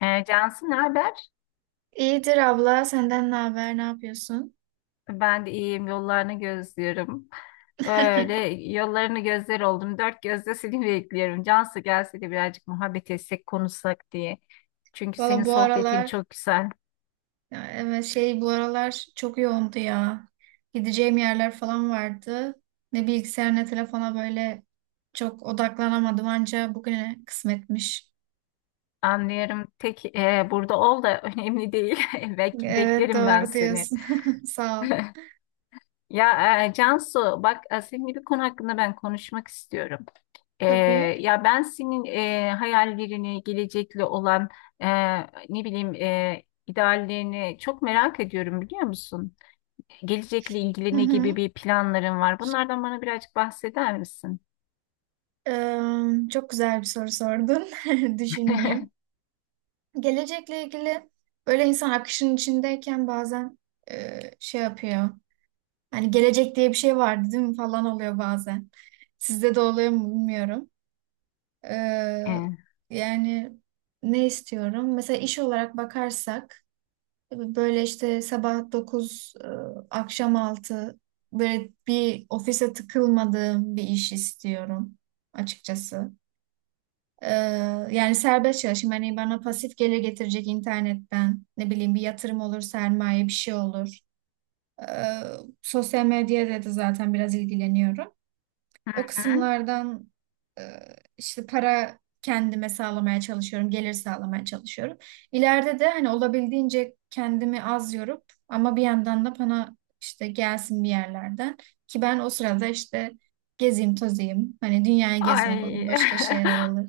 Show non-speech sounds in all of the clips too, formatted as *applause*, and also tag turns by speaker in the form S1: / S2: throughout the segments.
S1: Cansu ne haber?
S2: İyidir abla, senden ne haber, ne yapıyorsun?
S1: Ben de iyiyim. Yollarını gözlüyorum.
S2: *laughs*
S1: Böyle yollarını gözler oldum. Dört gözle seni bekliyorum. Cansu gelse de birazcık muhabbet etsek, konuşsak diye. Çünkü senin
S2: Valla, bu
S1: sohbetin
S2: aralar,
S1: çok güzel.
S2: ya evet, bu aralar çok yoğundu ya. Gideceğim yerler falan vardı. Ne bilgisayar ne telefona böyle çok odaklanamadım, anca bugüne kısmetmiş.
S1: Anlıyorum. Tek burada ol da *laughs* önemli değil. *laughs*
S2: Evet,
S1: Beklerim ben
S2: doğru
S1: seni.
S2: diyorsun. *laughs* Sağ ol.
S1: Ya Cansu bak seninle bir konu hakkında ben konuşmak istiyorum. Ee,
S2: Tabii.
S1: ya ben senin hayallerini, gelecekle olan e, ne bileyim ideallerini çok merak ediyorum biliyor musun? Gelecekle
S2: Hı
S1: ilgili ne gibi
S2: hı.
S1: bir planların var? Bunlardan bana birazcık bahseder misin?
S2: Çok güzel bir soru sordun. *laughs* Düşüneyim. Gelecekle ilgili böyle, insan akışın içindeyken bazen şey yapıyor. Hani gelecek diye bir şey vardı değil mi falan oluyor bazen. Sizde de oluyor mu bilmiyorum. Ee,
S1: Hı
S2: yani ne istiyorum? Mesela iş olarak bakarsak böyle işte sabah 9, akşam 6, böyle bir ofise tıkılmadığım bir iş istiyorum açıkçası. Ee, yani serbest çalışayım. Hani bana pasif gelir getirecek internetten. Ne bileyim, bir yatırım olur, sermaye bir şey olur. Ee, sosyal medyada da zaten biraz ilgileniyorum. O
S1: hı.
S2: kısımlardan e, işte para kendime sağlamaya çalışıyorum, gelir sağlamaya çalışıyorum. İleride de hani olabildiğince kendimi az yorup ama bir yandan da bana işte gelsin bir yerlerden, ki ben o sırada işte gezeyim, tozayım. Hani dünyayı gezmek olur,
S1: Ay
S2: başka şeyler olur.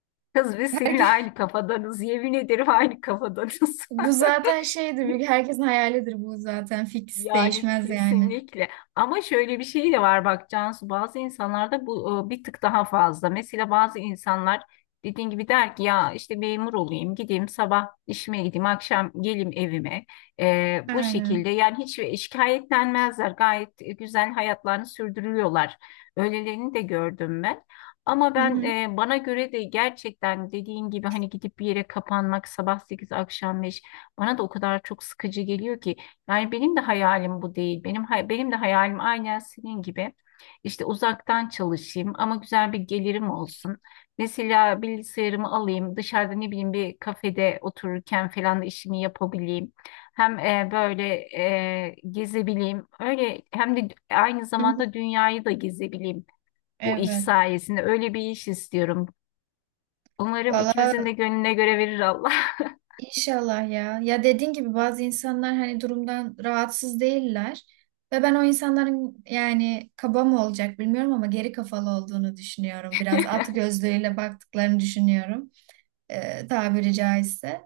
S1: *laughs* kız biz seninle
S2: Herke-
S1: aynı
S2: *laughs*
S1: kafadanız. Yemin ederim aynı kafadanız.
S2: bu zaten şeydir,
S1: *laughs*
S2: herkesin hayalidir bu zaten. Fix
S1: Yani
S2: değişmez yani.
S1: kesinlikle. Ama şöyle bir şey de var bak Cansu, bazı insanlarda bu bir tık daha fazla. Mesela bazı insanlar dediğin gibi der ki ya işte memur olayım, gideyim sabah işime, gideyim akşam gelim evime. E, bu
S2: Aynen.
S1: şekilde yani hiç şikayetlenmezler, gayet güzel hayatlarını sürdürüyorlar. Öylelerini de gördüm ben. Ama
S2: Hı
S1: ben
S2: hı.
S1: bana göre de gerçekten dediğin gibi hani gidip bir yere kapanmak sabah 8 akşam 5 bana da o kadar çok sıkıcı geliyor ki. Yani benim de hayalim bu değil. Benim de hayalim aynen senin gibi. İşte uzaktan çalışayım ama güzel bir gelirim olsun. Mesela bilgisayarımı alayım, dışarıda ne bileyim bir kafede otururken falan da işimi yapabileyim. Hem böyle gezebileyim. Öyle hem de aynı
S2: Hı hı.
S1: zamanda dünyayı da gezebileyim bu iş
S2: Evet.
S1: sayesinde. Öyle bir iş istiyorum. Umarım
S2: Valla,
S1: ikimizin de gönlüne göre verir Allah. *laughs*
S2: İnşallah ya. Ya dediğin gibi bazı insanlar hani durumdan rahatsız değiller. Ve ben o insanların, yani kaba mı olacak bilmiyorum ama, geri kafalı olduğunu düşünüyorum. Biraz at gözlüğüyle baktıklarını düşünüyorum, tabiri caizse.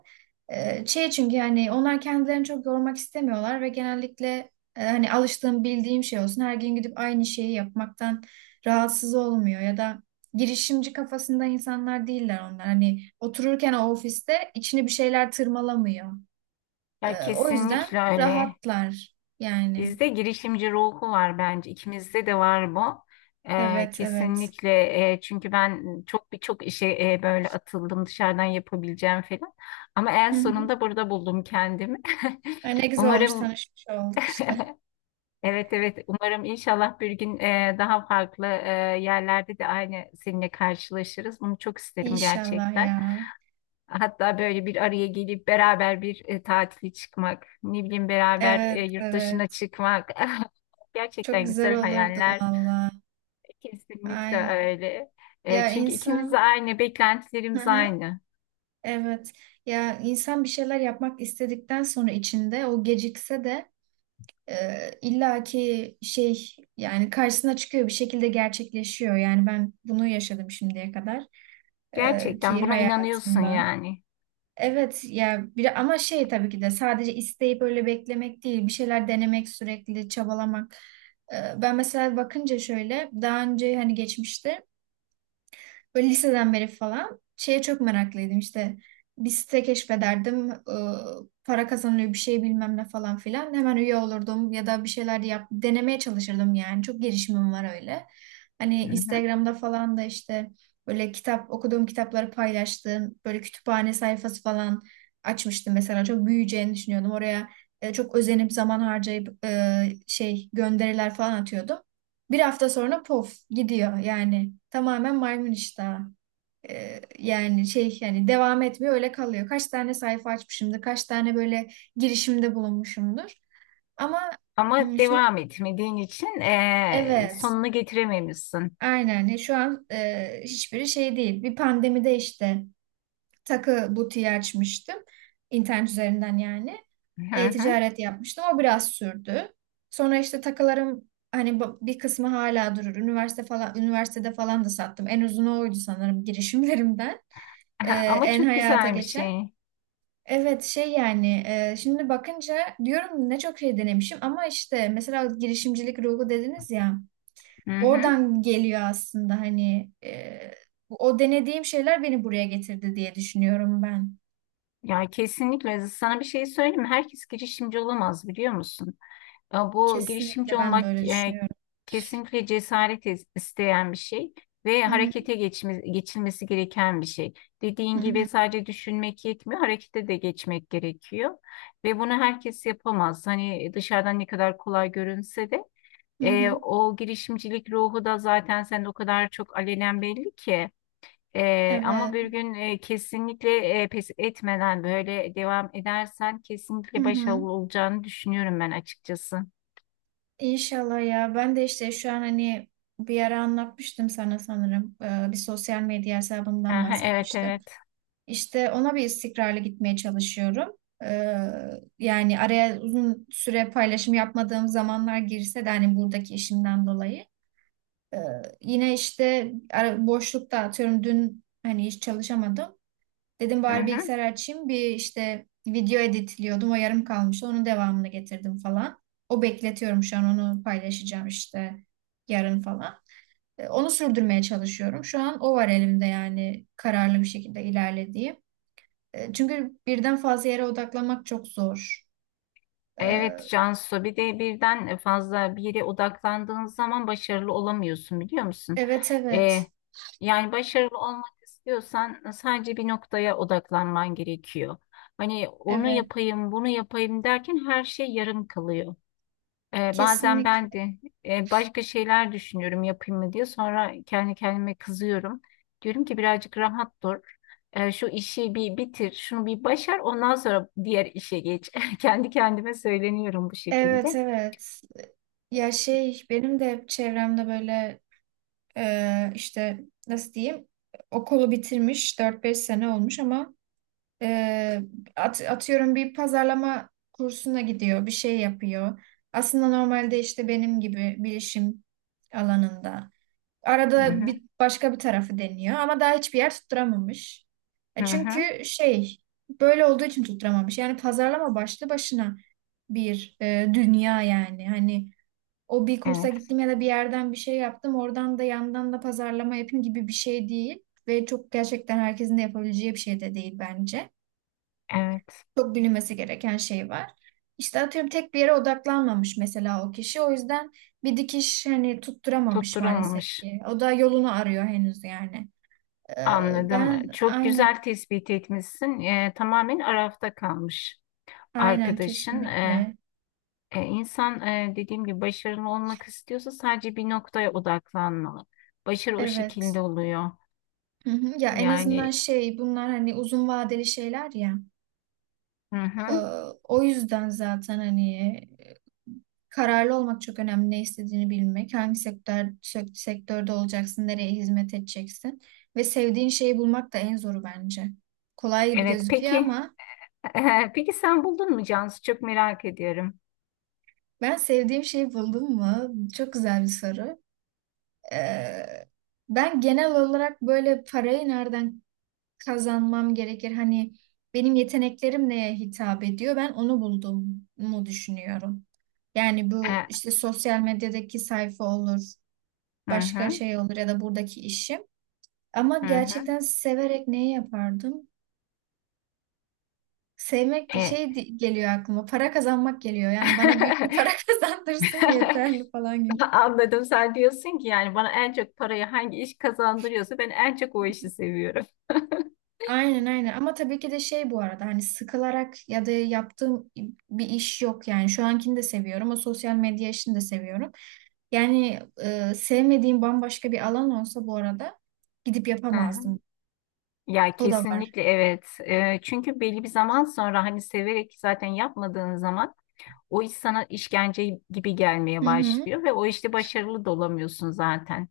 S2: Şey çünkü yani onlar kendilerini çok yormak istemiyorlar ve genellikle hani alıştığım bildiğim şey olsun, her gün gidip aynı şeyi yapmaktan rahatsız olmuyor ya da girişimci kafasında insanlar değiller onlar. Hani otururken o ofiste içini bir şeyler tırmalamıyor.
S1: Ya
S2: O yüzden
S1: kesinlikle öyle.
S2: rahatlar yani.
S1: Bizde girişimci ruhu var bence. İkimizde de var bu.
S2: Evet evet.
S1: Kesinlikle çünkü ben birçok işe böyle atıldım, dışarıdan yapabileceğim falan. Ama en
S2: Hı hı.
S1: sonunda burada buldum kendimi.
S2: Ay, ne
S1: *laughs*
S2: güzel olmuş
S1: Umarım
S2: tanışmış olduk işte.
S1: evet evet, umarım inşallah bir gün daha farklı yerlerde de aynı seninle karşılaşırız. Bunu çok isterim
S2: İnşallah
S1: gerçekten.
S2: ya.
S1: Hatta böyle bir araya gelip beraber bir tatile çıkmak, ne bileyim beraber
S2: Evet
S1: yurt dışına
S2: evet.
S1: çıkmak. *laughs*
S2: Çok
S1: Gerçekten
S2: güzel
S1: güzel
S2: olurdu
S1: hayaller.
S2: valla.
S1: Kesinlikle
S2: Aynen.
S1: öyle. E,
S2: Ya
S1: çünkü ikimiz de
S2: insan,
S1: aynı,
S2: hı
S1: beklentilerimiz
S2: hı,
S1: aynı.
S2: evet. Ya insan bir şeyler yapmak istedikten sonra, içinde o gecikse de illaki şey, yani karşısına çıkıyor bir şekilde, gerçekleşiyor. Yani ben bunu yaşadım şimdiye kadar
S1: Gerçekten
S2: ki
S1: buna inanıyorsun
S2: hayatımda.
S1: yani.
S2: Evet ya, bir ama şey tabii ki de sadece isteyip öyle beklemek değil, bir şeyler denemek, sürekli çabalamak. Ben mesela bakınca şöyle daha önce, hani geçmişte böyle liseden beri falan şeye çok meraklıydım işte. Bir site keşfederdim, para kazanılıyor bir şey bilmem ne falan filan. Hemen üye olurdum ya da bir şeyler yap, denemeye çalışırdım yani. Çok girişimim var öyle. Hani
S1: Hı hı.
S2: Instagram'da falan da işte böyle kitap okuduğum, kitapları paylaştığım böyle kütüphane sayfası falan açmıştım mesela. Çok büyüyeceğini düşünüyordum. Oraya çok özenip zaman harcayıp şey gönderiler falan atıyordum. Bir hafta sonra pof gidiyor, yani tamamen maymun iştahı. Yani şey, yani devam etmiyor, öyle kalıyor. Kaç tane sayfa açmışımdır, kaç tane böyle girişimde bulunmuşumdur. Ama
S1: Ama
S2: şimdi,
S1: devam etmediğin için
S2: evet
S1: sonunu getirememişsin.
S2: aynen. Şu an hiçbiri şey değil. Bir pandemide işte takı butiği açmıştım. İnternet üzerinden yani.
S1: Hı hı. *laughs*
S2: E-ticaret yapmıştım. O biraz sürdü. Sonra işte takılarım hani bir kısmı hala durur. Üniversite falan, üniversitede falan da sattım. En uzunu oydu sanırım girişimlerimden. Ee,
S1: Aha, ama
S2: en
S1: çok
S2: hayata
S1: güzel bir
S2: geçen.
S1: şey.
S2: Evet, şey yani şimdi bakınca diyorum ne çok şey denemişim, ama işte mesela girişimcilik ruhu dediniz ya,
S1: Hı hı.
S2: oradan geliyor aslında. Hani o denediğim şeyler beni buraya getirdi diye düşünüyorum ben.
S1: Ya kesinlikle, sana bir şey söyleyeyim mi? Herkes girişimci olamaz biliyor musun? E, bu girişimci
S2: Kesinlikle ben de
S1: olmak
S2: öyle düşünüyorum.
S1: kesinlikle cesaret isteyen bir şey ve
S2: Hı hı,
S1: harekete geçilmesi gereken bir şey.
S2: hı
S1: Dediğin
S2: hı,
S1: gibi sadece düşünmek yetmiyor, harekete de geçmek gerekiyor. Ve bunu herkes yapamaz. Hani dışarıdan ne kadar kolay görünse de
S2: hı hı.
S1: o girişimcilik ruhu da zaten sende o kadar çok alenen belli ki. E, ama
S2: Evet.
S1: bir gün kesinlikle pes etmeden böyle devam edersen
S2: Hı
S1: kesinlikle
S2: hı.
S1: başarılı olacağını düşünüyorum ben açıkçası.
S2: İnşallah ya. Ben de işte şu an hani bir ara anlatmıştım sana sanırım. Bir sosyal medya hesabımdan
S1: Aha, evet
S2: bahsetmiştim.
S1: evet.
S2: İşte ona bir istikrarlı gitmeye çalışıyorum. Ee, yani araya uzun süre paylaşım yapmadığım zamanlar girse de, hani buradaki işimden dolayı. Ee, yine işte boşlukta, atıyorum dün hani hiç çalışamadım. Dedim bari
S1: Aha.
S2: bilgisayar açayım, bir işte video editliyordum, o yarım kalmıştı, onun devamını getirdim falan. O bekletiyorum şu an, onu paylaşacağım işte yarın falan. Onu sürdürmeye çalışıyorum. Şu an o var elimde, yani kararlı bir şekilde ilerlediğim. Çünkü birden fazla yere odaklanmak çok zor. E,
S1: Evet Cansu, bir de birden fazla bir yere odaklandığın zaman başarılı olamıyorsun biliyor musun?
S2: Evet
S1: Ee,
S2: evet
S1: yani başarılı olmak istiyorsan sadece bir noktaya odaklanman gerekiyor. Hani onu
S2: evet,
S1: yapayım bunu yapayım derken her şey yarım kalıyor. Bazen
S2: kesinlikle,
S1: ben de başka şeyler düşünüyorum yapayım mı diye. Sonra kendi kendime kızıyorum. Diyorum ki birazcık rahat dur. Şu işi bir bitir, şunu bir başar, ondan sonra diğer işe geç. *laughs* Kendi kendime söyleniyorum bu
S2: evet
S1: şekilde.
S2: evet. Ya
S1: Hı
S2: şey benim de hep çevremde böyle işte, nasıl diyeyim, okulu bitirmiş 4-5 sene olmuş, ama e, atıyorum bir pazarlama kursuna gidiyor, bir şey yapıyor. Aslında normalde işte benim gibi bilişim alanında. Arada
S1: hı,
S2: bir başka bir tarafı deniyor ama daha hiçbir yer tutturamamış.
S1: hı
S2: E
S1: hı.
S2: çünkü şey, böyle olduğu için tutturamamış. Yani pazarlama başlı başına bir dünya yani. Hani o bir kursa
S1: Evet,
S2: gittim ya da bir yerden bir şey yaptım, oradan da yandan da pazarlama yapayım gibi bir şey değil. Ve çok gerçekten herkesin de yapabileceği bir şey de değil bence.
S1: evet.
S2: Çok bilinmesi gereken şey var. İşte atıyorum tek bir yere odaklanmamış mesela o kişi. O yüzden bir dikiş hani tutturamamış maalesef
S1: Tutturamamış.
S2: ki. O da yolunu arıyor henüz yani.
S1: Anladım.
S2: Ben
S1: Çok
S2: aynen,
S1: güzel tespit etmişsin. Tamamen arafta kalmış
S2: aynen
S1: arkadaşın.
S2: kesinlikle.
S1: E, insan dediğim gibi başarılı olmak istiyorsa sadece bir noktaya odaklanmalı. Başarı o
S2: Evet.
S1: şekilde oluyor.
S2: Hı hı. Ya en azından
S1: Yani
S2: şey, bunlar hani uzun vadeli şeyler ya.
S1: hı
S2: Ee,
S1: hı.
S2: o yüzden zaten hani e, kararlı olmak çok önemli. Ne istediğini bilmek, hangi sektörde olacaksın, nereye hizmet edeceksin ve sevdiğin şeyi bulmak da en zoru bence. Kolay gibi
S1: Evet
S2: gözüküyor,
S1: peki,
S2: ama
S1: *laughs* peki sen buldun mu Cansu? Çok merak ediyorum.
S2: ben sevdiğim şeyi buldum mu? Çok güzel bir soru. Ee, ben genel olarak böyle parayı nereden kazanmam gerekir. Hani benim yeteneklerim neye hitap ediyor? Ben onu buldum mu düşünüyorum. Yani bu
S1: E,
S2: işte sosyal medyadaki sayfa olur,
S1: hı
S2: başka
S1: hı
S2: şey olur, ya da buradaki işim. Ama
S1: hı hı.
S2: gerçekten severek neyi yapardım? Sevmek de
S1: E,
S2: geliyor aklıma. Para kazanmak geliyor. Yani bana büyük bir para *laughs*
S1: *laughs*
S2: kazandırsın
S1: *laughs*
S2: yeterli falan gibi.
S1: anladım. Sen diyorsun ki yani bana en çok parayı hangi iş kazandırıyorsa ben en çok o işi seviyorum. *laughs*
S2: Aynen, aynen, ama tabii ki de şey, bu arada hani sıkılarak ya da yaptığım bir iş yok yani. Şu ankini de seviyorum, o sosyal medya işini de seviyorum. Yani sevmediğim bambaşka bir alan olsa, bu arada gidip
S1: Hı hı.
S2: yapamazdım.
S1: Ya
S2: O da var.
S1: kesinlikle evet. Çünkü belli bir zaman sonra hani severek zaten yapmadığın zaman o iş sana işkence gibi gelmeye
S2: Hı hı.
S1: başlıyor ve o işte başarılı da olamıyorsun zaten.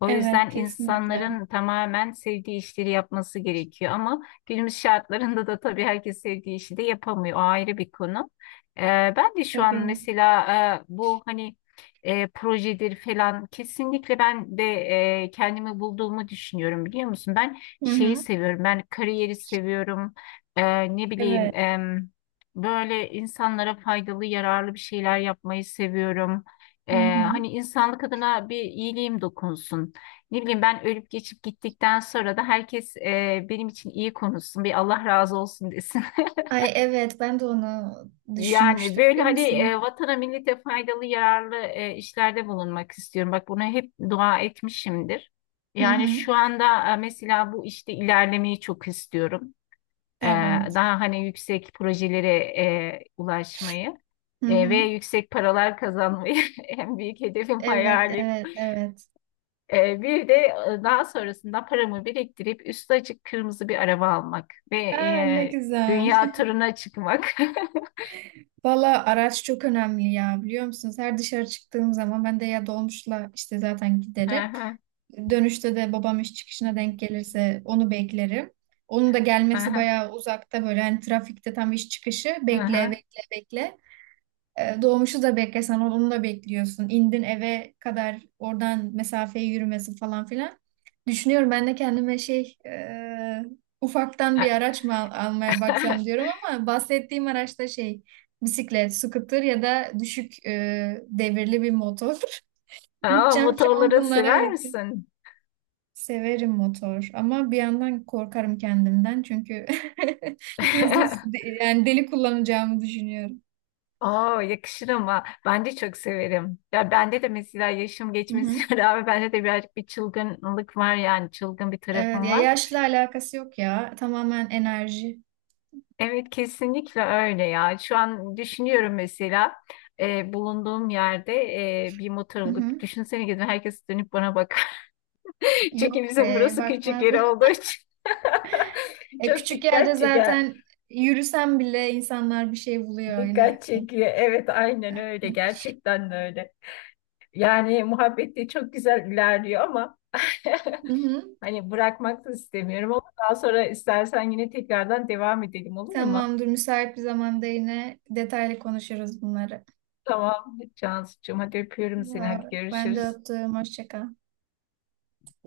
S1: O
S2: Evet,
S1: yüzden
S2: kesinlikle.
S1: insanların tamamen sevdiği işleri yapması gerekiyor. Ama günümüz şartlarında da tabii herkes sevdiği işi de yapamıyor. O ayrı bir konu. Ben de şu an
S2: Tabii.
S1: mesela bu hani projedir falan, kesinlikle ben de kendimi bulduğumu düşünüyorum biliyor musun? Ben
S2: Hı
S1: şeyi
S2: hı.
S1: seviyorum. Ben kariyeri seviyorum. Ne bileyim
S2: Evet.
S1: böyle insanlara faydalı, yararlı bir şeyler yapmayı seviyorum.
S2: Hı
S1: Ee,
S2: hı.
S1: hani insanlık adına bir iyiliğim dokunsun. Ne bileyim, ben ölüp geçip gittikten sonra da herkes benim için iyi konuşsun, bir Allah razı olsun desin. *laughs*
S2: Ay evet, ben de onu
S1: Yani
S2: düşünmüştüm
S1: böyle
S2: biliyor
S1: hani
S2: musun?
S1: vatana millete faydalı yararlı işlerde bulunmak istiyorum. Bak buna hep dua etmişimdir.
S2: Hı
S1: Yani
S2: hı.
S1: şu anda mesela bu işte ilerlemeyi çok istiyorum. E,
S2: Evet.
S1: daha hani yüksek projelere ulaşmayı
S2: Hı
S1: ve
S2: hı.
S1: yüksek paralar kazanmayı *laughs* en büyük hedefim,
S2: Evet
S1: hayalim.
S2: evet evet.
S1: Bir de daha sonrasında paramı biriktirip üstü açık kırmızı bir araba almak ve
S2: Aa, ne güzel.
S1: dünya turuna çıkmak. *laughs*
S2: Valla, araç çok önemli ya, biliyor musunuz? Her dışarı çıktığım zaman ben de ya dolmuşla işte zaten giderim.
S1: Aha,
S2: Dönüşte de babam iş çıkışına denk gelirse onu beklerim. Onun da gelmesi
S1: aha,
S2: bayağı uzakta, böyle hani trafikte tam iş çıkışı, bekle
S1: aha.
S2: bekle bekle. Doğmuşu da beklesen, onu da bekliyorsun. İndin eve kadar, oradan mesafeyi yürümesi falan filan. Düşünüyorum, ben de kendime ufaktan bir araç mı almaya baksam diyorum,
S1: *laughs*
S2: ama bahsettiğim araçta bisiklet, scooter ya da düşük devirli bir motor. *laughs*
S1: Aa,
S2: Bütçem şu an
S1: motorları
S2: bunlara
S1: sever
S2: yetiyor.
S1: misin?
S2: Severim motor, ama bir yandan korkarım kendimden, çünkü *laughs* hızlı,
S1: *laughs*
S2: yani deli kullanacağımı düşünüyorum.
S1: Oo, yakışır ama ben de çok severim. Ya bende de mesela yaşım
S2: Hı hı.
S1: geçmesine *laughs* rağmen bende de birazcık bir çılgınlık var, yani çılgın bir
S2: Evet,
S1: tarafım
S2: ya
S1: var.
S2: yaşla alakası yok ya. Tamamen enerji.
S1: Evet kesinlikle öyle ya. Şu an düşünüyorum mesela bulunduğum yerde bir motor
S2: Hı
S1: alıp
S2: hı.
S1: düşünsene, gidin herkes dönüp bana bak. *laughs* Çünkü
S2: Yok
S1: bizim
S2: be,
S1: burası küçük yer
S2: bakmazlar.
S1: olduğu
S2: *laughs*
S1: için. *laughs* Çok
S2: Küçük yerde
S1: dikkat çeker.
S2: zaten yürüsen bile insanlar bir şey buluyor inan
S1: Dikkat
S2: ki.
S1: çekiyor. Evet aynen öyle.
S2: Aynen.
S1: Gerçekten de öyle. Yani muhabbet de çok güzel ilerliyor ama *laughs*
S2: Hı hı.
S1: hani bırakmak da istemiyorum, ama daha sonra istersen yine tekrardan devam edelim olur mu?
S2: Tamamdır, müsait bir zamanda yine detaylı konuşuruz bunları.
S1: Tamam Cansucuğum, hadi öpüyorum seni.
S2: Ya,
S1: Hadi
S2: ben de
S1: görüşürüz.
S2: öptüm, hoşça kal.